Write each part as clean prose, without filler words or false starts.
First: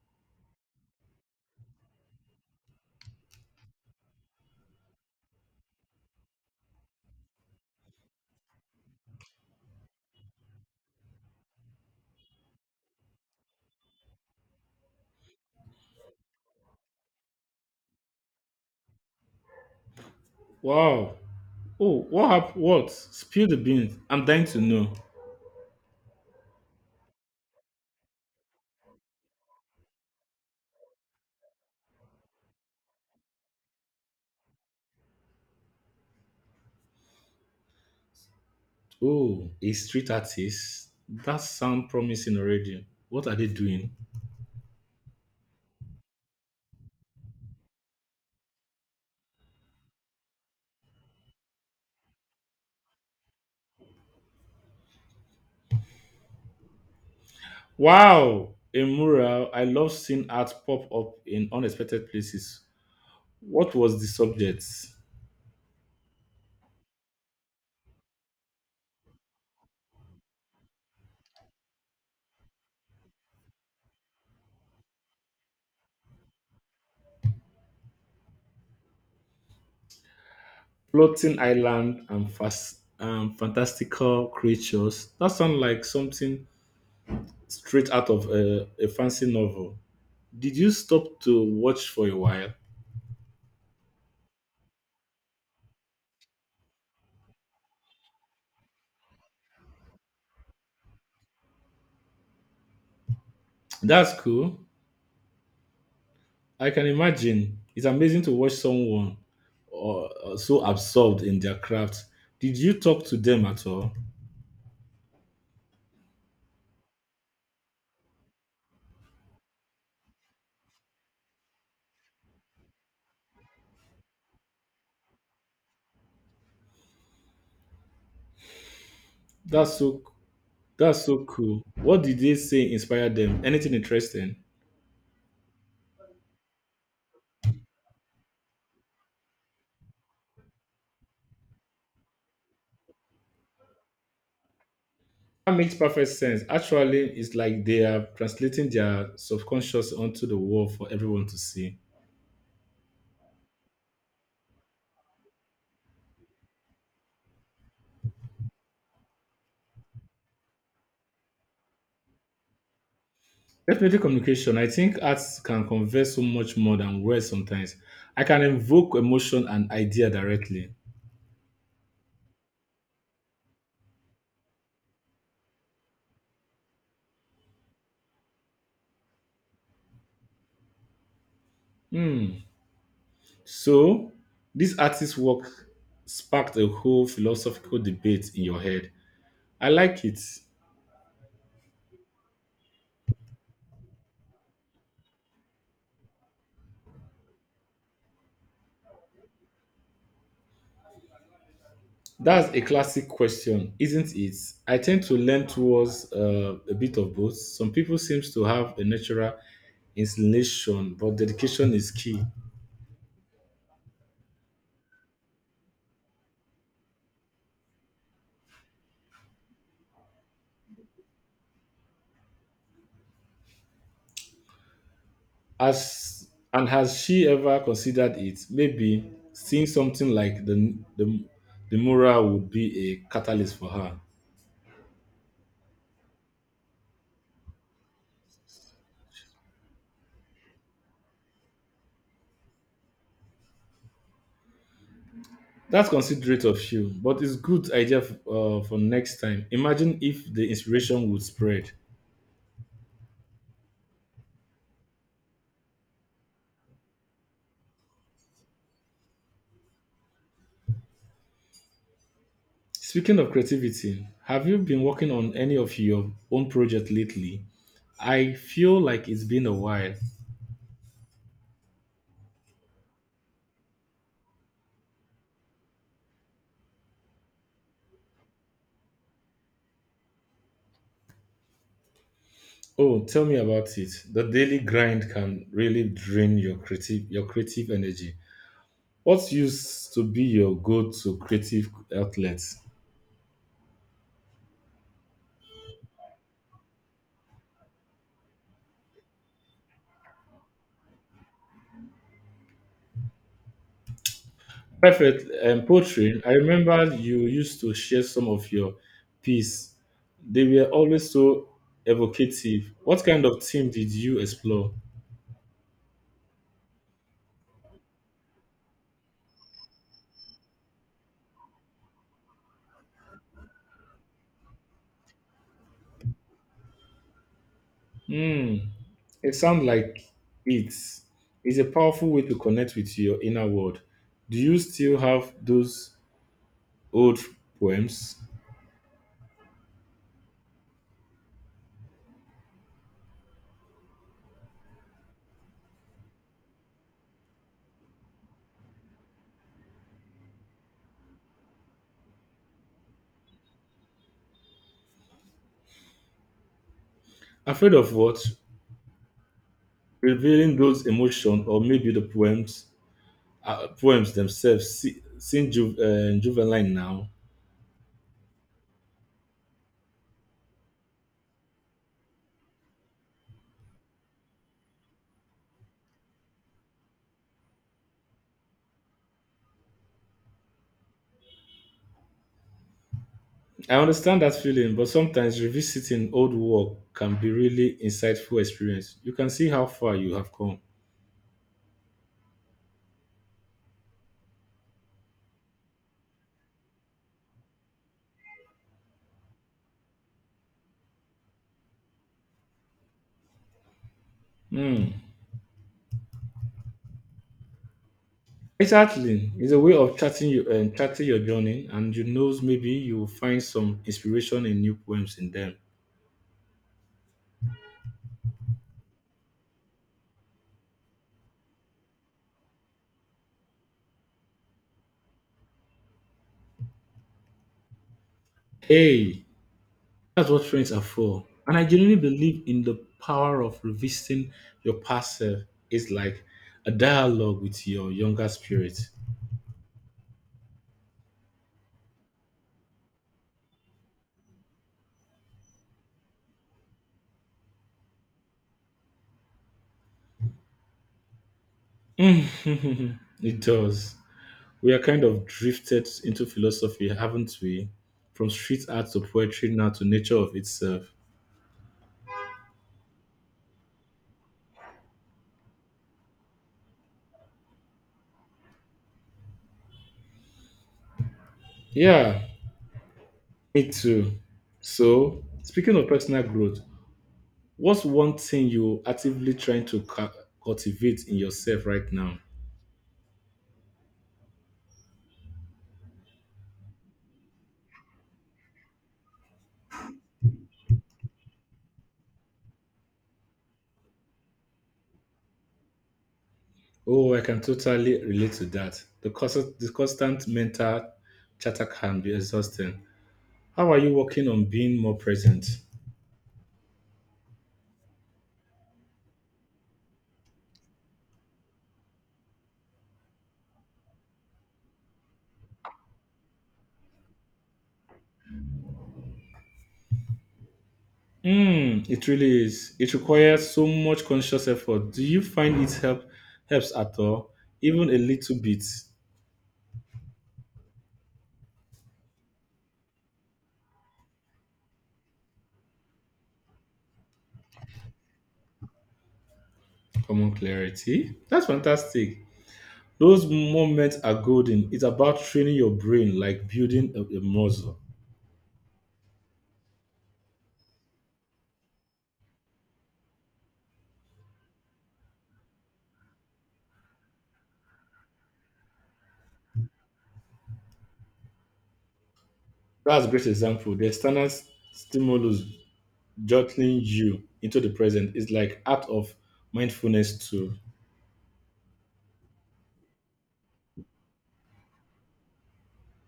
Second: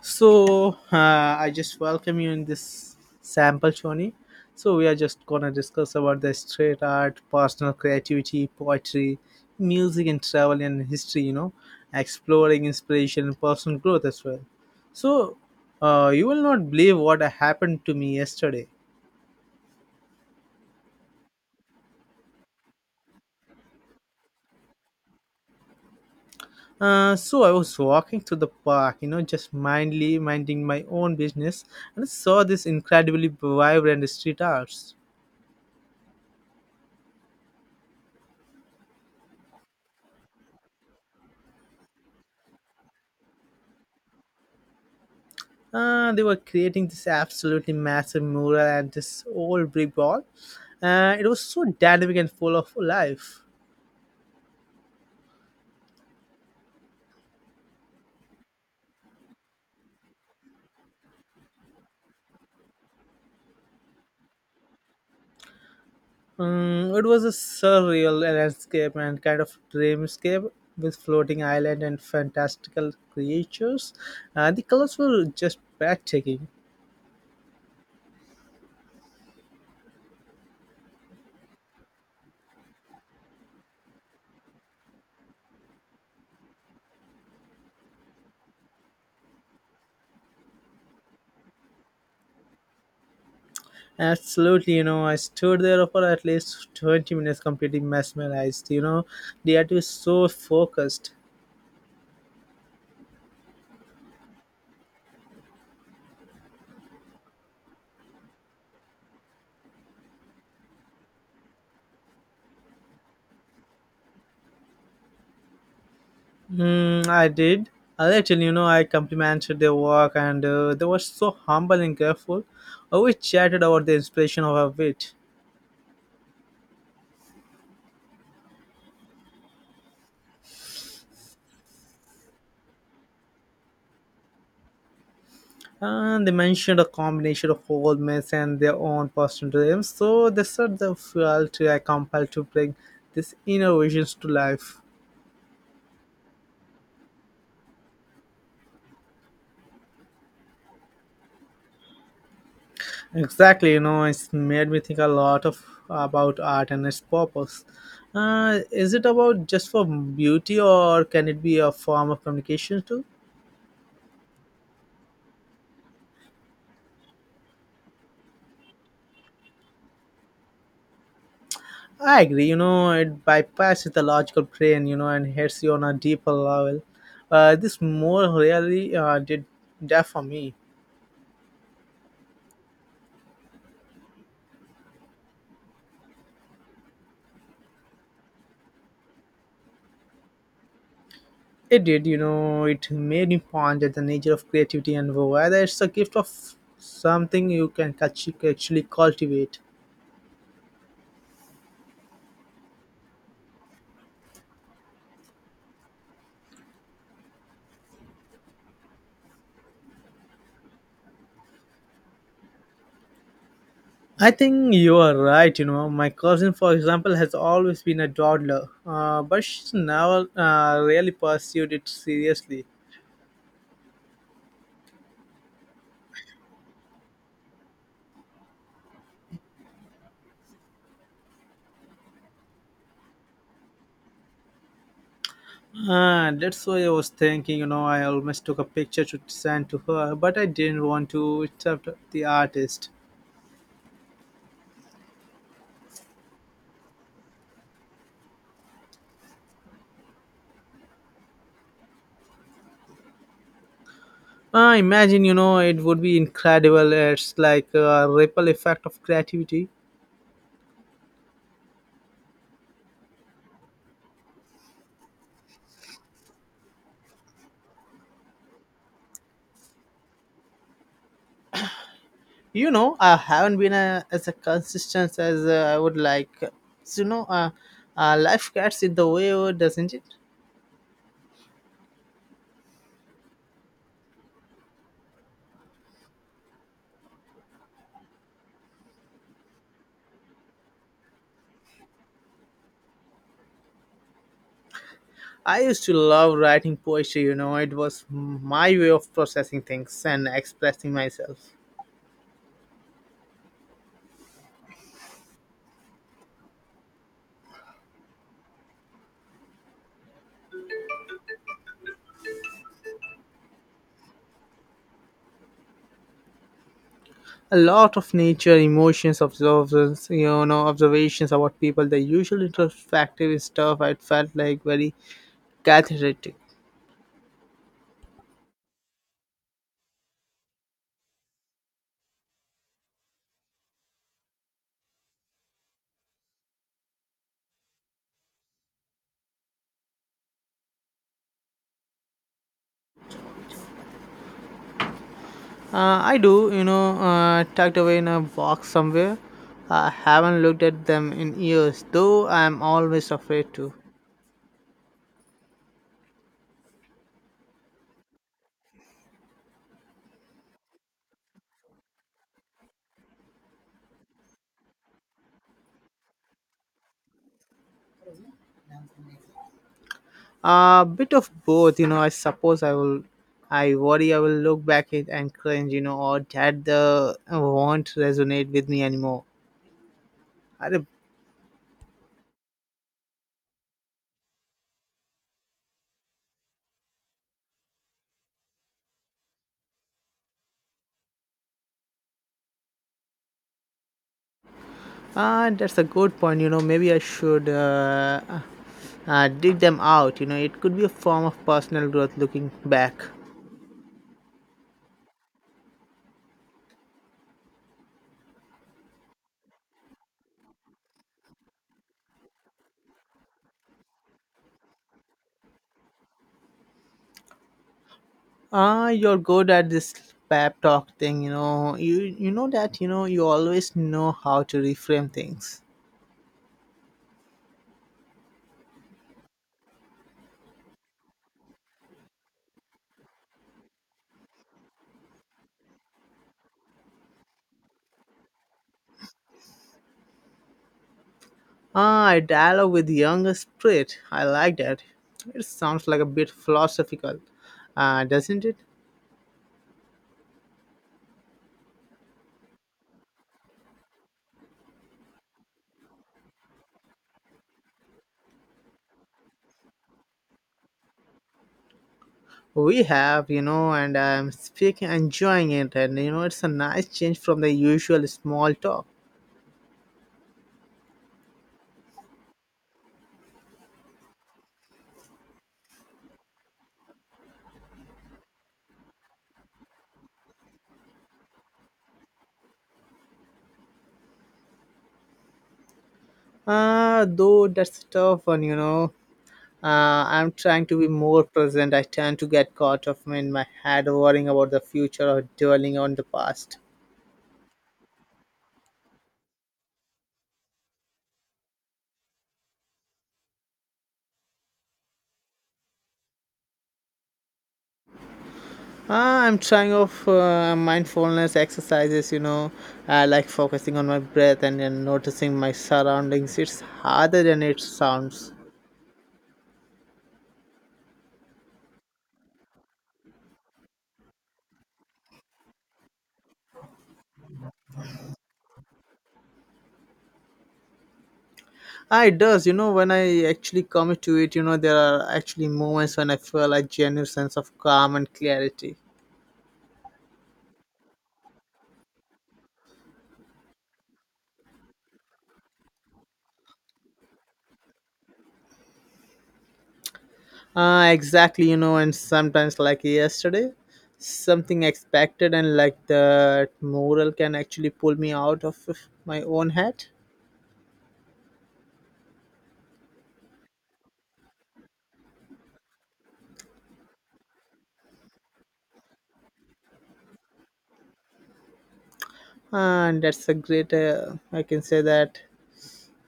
I just welcome you in this sample, Shoni. So we are just gonna discuss about the street art, personal creativity, poetry, music, and travel and history. You know, exploring inspiration and personal growth as well. So you will not believe what happened to me yesterday. Wow. Oh, what happened? What? Spill the beans. I'm dying to know. So I was walking through the park, you know, just mindly minding my own business, and saw this incredibly vibrant street arts. Oh, a street artist. That sounds promising already. What are they doing? They were creating this absolutely massive mural at this old brick wall. It was so dynamic and full of life. Wow. A mural. I love seeing art pop up in unexpected places. What was the subject? It was a surreal landscape and kind of dreamscape with floating island and fantastical creatures. The colors were just breathtaking. Floating island and fast fantastical creatures. That sounds like something straight out of a fancy novel. Did you stop to watch for a while? Absolutely, you know, I stood there for at least 20 minutes completely mesmerized. You know, the art was so focused. That's cool. I can imagine. It's amazing to watch someone or so absorbed in their craft. Did you talk to them at all? Hmm, I did. A little, you know, I complimented their work, and they were so humble and careful. We chatted about the inspiration of our wit. That's so that's so cool. What did they say inspired them? Anything interesting? And they mentioned a combination of old myths and their own personal dreams. So they said they felt compelled to bring these inner visions to life. That makes perfect sense. Actually, it's like they are translating their subconscious onto the world for everyone to see. Exactly, you know, it's made me think a lot of about art and its purpose. Is it about just for beauty, or can it be a form of communication too? Definitely communication. I think arts can convey so much more than words sometimes. I can invoke emotion and idea directly. I agree. You know, it bypasses the logical brain, you know, and hits you on a deeper level. This more really did that for me. Hmm. So, this artist's work sparked a whole philosophical debate in your head. I like it. It did, you know, it made me ponder the nature of creativity and whether it's a gift of something you can actually cultivate. That's a classic question, isn't it? I tend to lean towards a bit of both. Some people seems to have a natural inclination, but dedication is key. I think you are right. You know, my cousin, for example, has always been a dawdler, but she's never really pursued it seriously. As and has she ever considered it? Maybe seeing something like the mural would be a catalyst for her. Ah, that's why I was thinking, you know, I almost took a picture to send to her, but I didn't want to interrupt the artist. That's considerate of you, but it's good idea for next time. Imagine if the inspiration would spread. Ah, imagine, you know, it would be incredible. It's like a ripple effect of creativity. Speaking of creativity, have you been working on any of your own project lately? I feel like it's been a while. You know, I haven't been as a consistent as I would like. So, you know, life gets in the way, doesn't it? Oh, tell me about it. The daily grind can really drain your creative energy. What used to be your go-to creative outlet? I used to love writing poetry, you know, it was my way of processing things and expressing myself. Perfect poetry. I remember you used to share some of your piece. They were always so evocative. What kind of theme did you explore? A lot of nature emotions observations, you know, observations about people, the usual introspective stuff. I felt like very cathartic. Hmm. It sounds like it is a powerful way to connect with your inner world. Do you still have those old poems? I do, you know, tucked away in a box somewhere. I haven't looked at them in years, though. I'm always afraid to. Afraid of what? Revealing those emotions, or maybe the poems, poems themselves, se- seem ju- juvenile now. A bit of both, you know. I suppose I will, I worry I will look back it and cringe, you know, or that the won't resonate with me anymore. अरे. I understand that feeling, but sometimes revisiting old work can be really insightful experience. You can see how far you have come. Ah, that's a good point. You know, maybe I should dig them out. You know, it could be a form of personal growth looking back. Hmm. Exactly. It's a way of charting you and charting your journey, and you knows maybe you will find some inspiration in new poems in them. Ah, you're good at this pep talk thing. You know, you know that. You know, you always know how to reframe things. Hey, that's what friends are for. And I genuinely believe in the power of revisiting your past self. It's like a dialogue with your younger spirit. Ah, I dialogue with the younger spirit. I like that. It sounds like a bit philosophical, doesn't it? It does. We are kind of drifted into philosophy, haven't we? From street art to poetry now to nature of itself. We have, you know, and I'm speaking, enjoying it, and you know, it's a nice change from the usual small talk. Yeah, me too. So, speaking of personal growth, what's one thing you actively trying to cultivate in yourself right now? Though that's a tough one, you know. I'm trying to be more present. I tend to get caught up in my head worrying about the future or dwelling on the past. Oh, I can totally relate to that. The constant mental chatter can be exhausting. How are you working on being more present? I'm trying of mindfulness exercises, you know, like focusing on my breath and then noticing my surroundings. It's harder than it sounds. Mm, it really is. It requires so much conscious effort. Do you find it helps at all? Even a little bit. Ah, it does, you know, when I actually commit to it, you know, there are actually moments when I feel a genuine sense of calm and clarity. Common clarity. That's fantastic. Those moments are golden. It's about training your brain like building a muscle. Exactly, you know, and sometimes like yesterday, something expected and like the moral can actually pull me out of my own head. That's a great example. The external stimulus jolting you into the present is like act of mindfulness too. And that's a great, I can say that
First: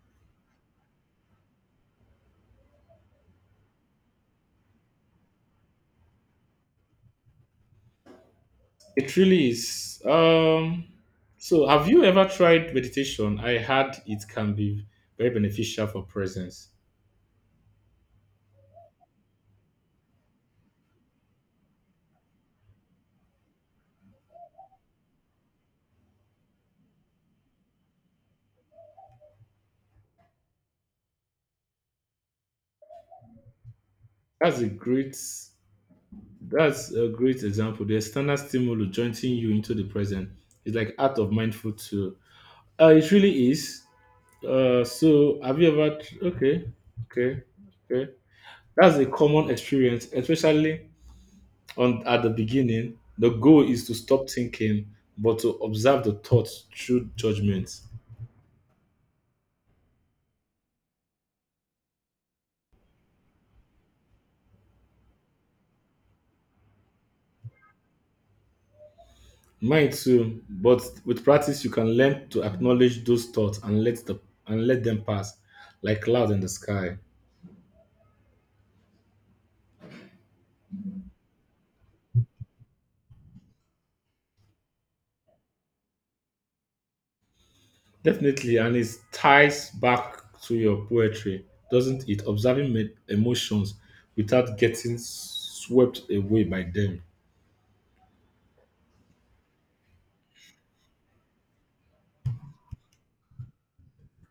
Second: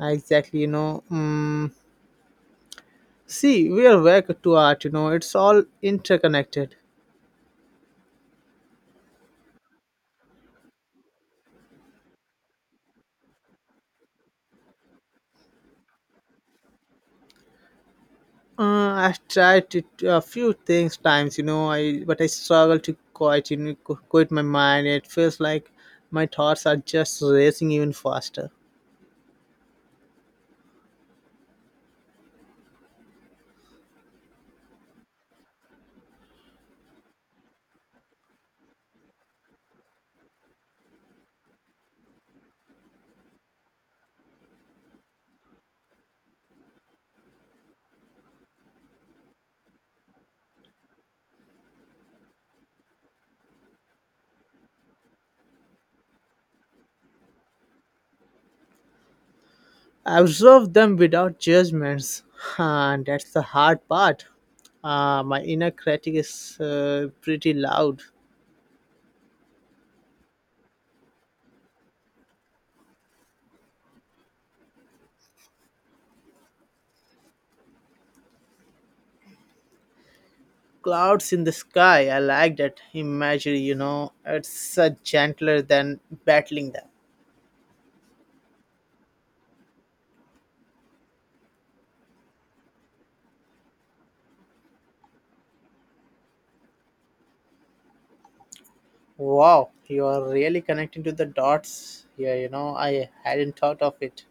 exactly, you know. See, we are back to art, you know, it's all interconnected. It really is. So, have you ever tried meditation? I heard it can be very beneficial for presence. I've tried it a few things times, you know, I but I struggle to quite, you know, quit my mind. It feels like my thoughts are just racing even faster. That's a great. That's a great example. The external stimulus jointing you into the present is like art of mindful too. It really is. So have you ever? Tr- Okay, okay, okay. That's a common experience, especially on at the beginning. The goal is to stop thinking, but to observe the thoughts through judgment. Observe them without judgments. And that's the hard part. My inner critic is pretty loud. Mine too, but with practice you can learn to acknowledge those thoughts and let the and let them pass like clouds in the sky. Clouds in the sky, I like that imagery, you know, it's gentler than battling them. Definitely, and it ties back to your poetry, doesn't it? Observing emotions without getting swept away by them. Wow, you are really connecting to the dots here, you know, I hadn't thought of it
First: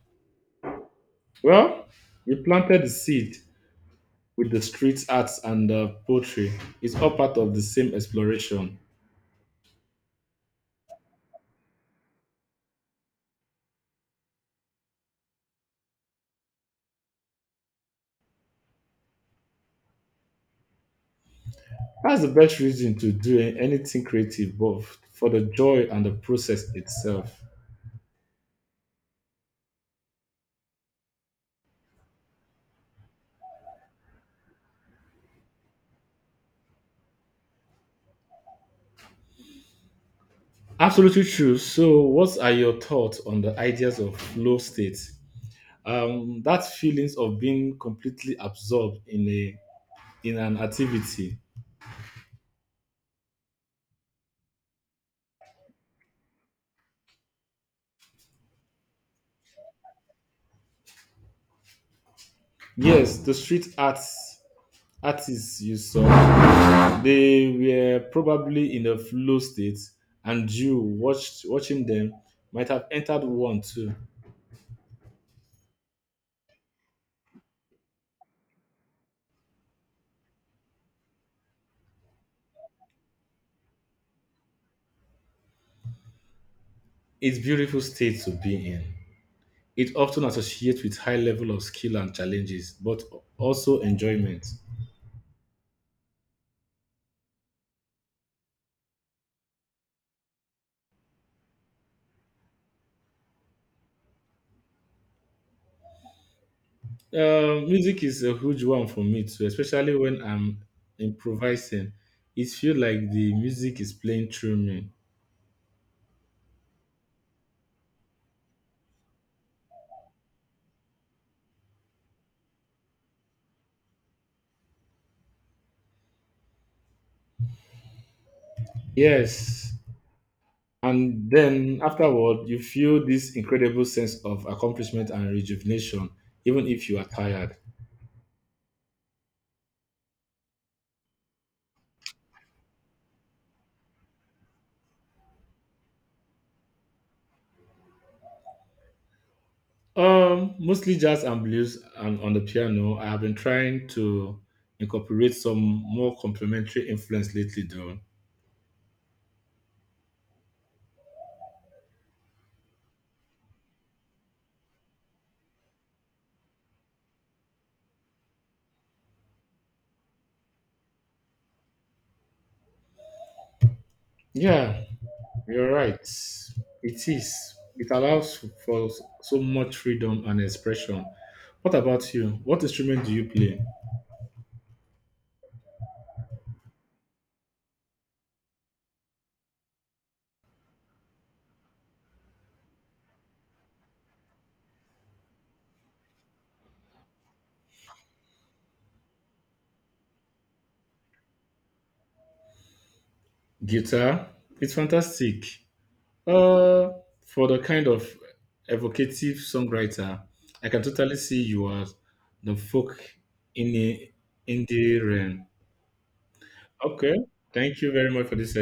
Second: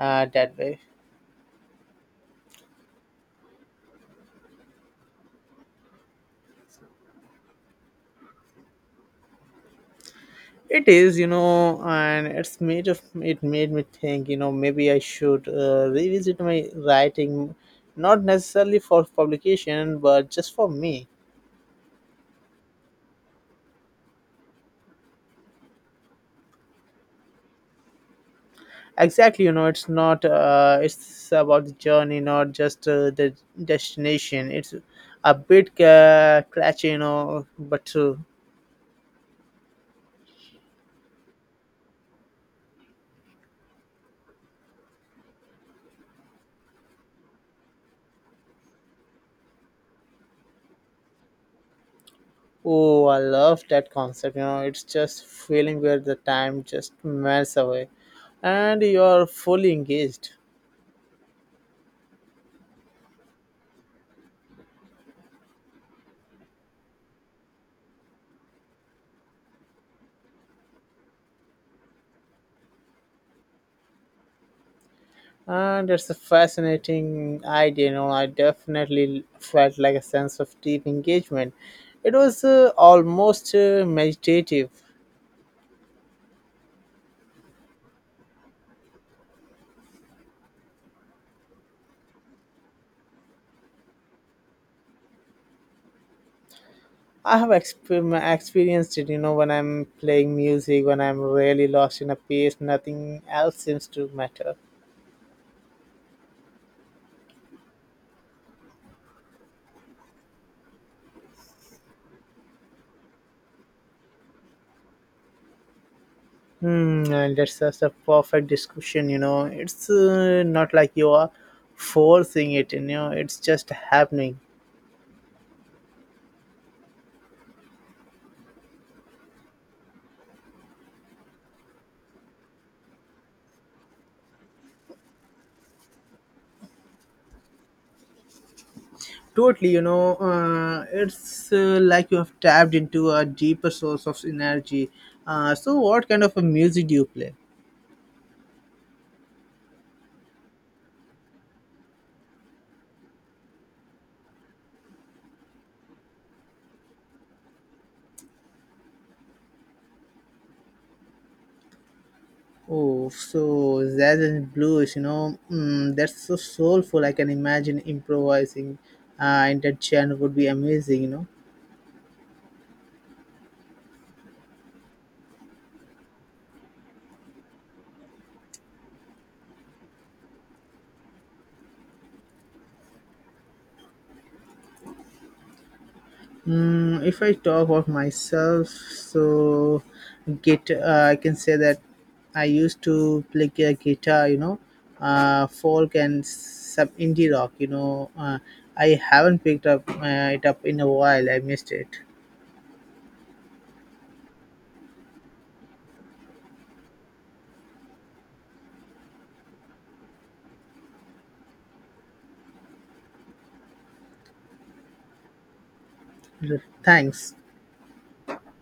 that way. Well, we planted the seed with the street arts and the poetry. It's all part of the same exploration. It is, you know, and it made me think, you know, maybe I should revisit my writing, not necessarily for publication, but just for me. That's the best reason to do anything creative, both for the joy and the process itself. Exactly, you know, it's not it's about the journey, not just the destination. It's a bit catchy, you know, but Absolutely true. So, what are your thoughts on the ideas of flow state? That feelings of being completely absorbed in a in an activity. oh, I love that concept. You know, it's just feeling where the time just melts away, and you're fully engaged. Yes, the street arts artists you saw, they were probably in a flow state, and you watched watching them might have entered one too. And it's a fascinating idea. You know, I definitely felt like a sense of deep engagement. It was almost meditative. It's beautiful state to be in. It often associates with high level of skill and challenges, but also enjoyment. I have experienced it, you know, when I'm playing music, when I'm really lost in a piece, nothing else seems to matter. Music is a huge one for me too, especially when I'm improvising. It feels like the music is playing through me. Hmm, and that's just a perfect discussion, you know. It's not like you are forcing it, you know, it's just happening. Yes. And then afterward, you feel this incredible sense of accomplishment and rejuvenation, even if you are tired. Totally, you know, it's like you have tapped into a deeper source of energy. So, what kind of a music do you play? Mostly jazz and blues and on the piano. I have been trying to incorporate some more complementary influence lately though. Oh, so jazz and blues, you know, mm, that's so soulful. I can imagine improvising in that genre would be amazing, you know. Yeah, you're right. It is. It allows for so much freedom and expression. What about you? What instrument do you play? Mm, if I talk of myself, so git, I can say that I used to play guitar, you know, folk and some indie rock. You know, I haven't picked up it up in a while. I missed it. Guitar. It's fantastic. Uh, for the kind of evocative songwriter, I can totally see you as the folk in the in the realm. Okay. Thanks. Thank you very much for this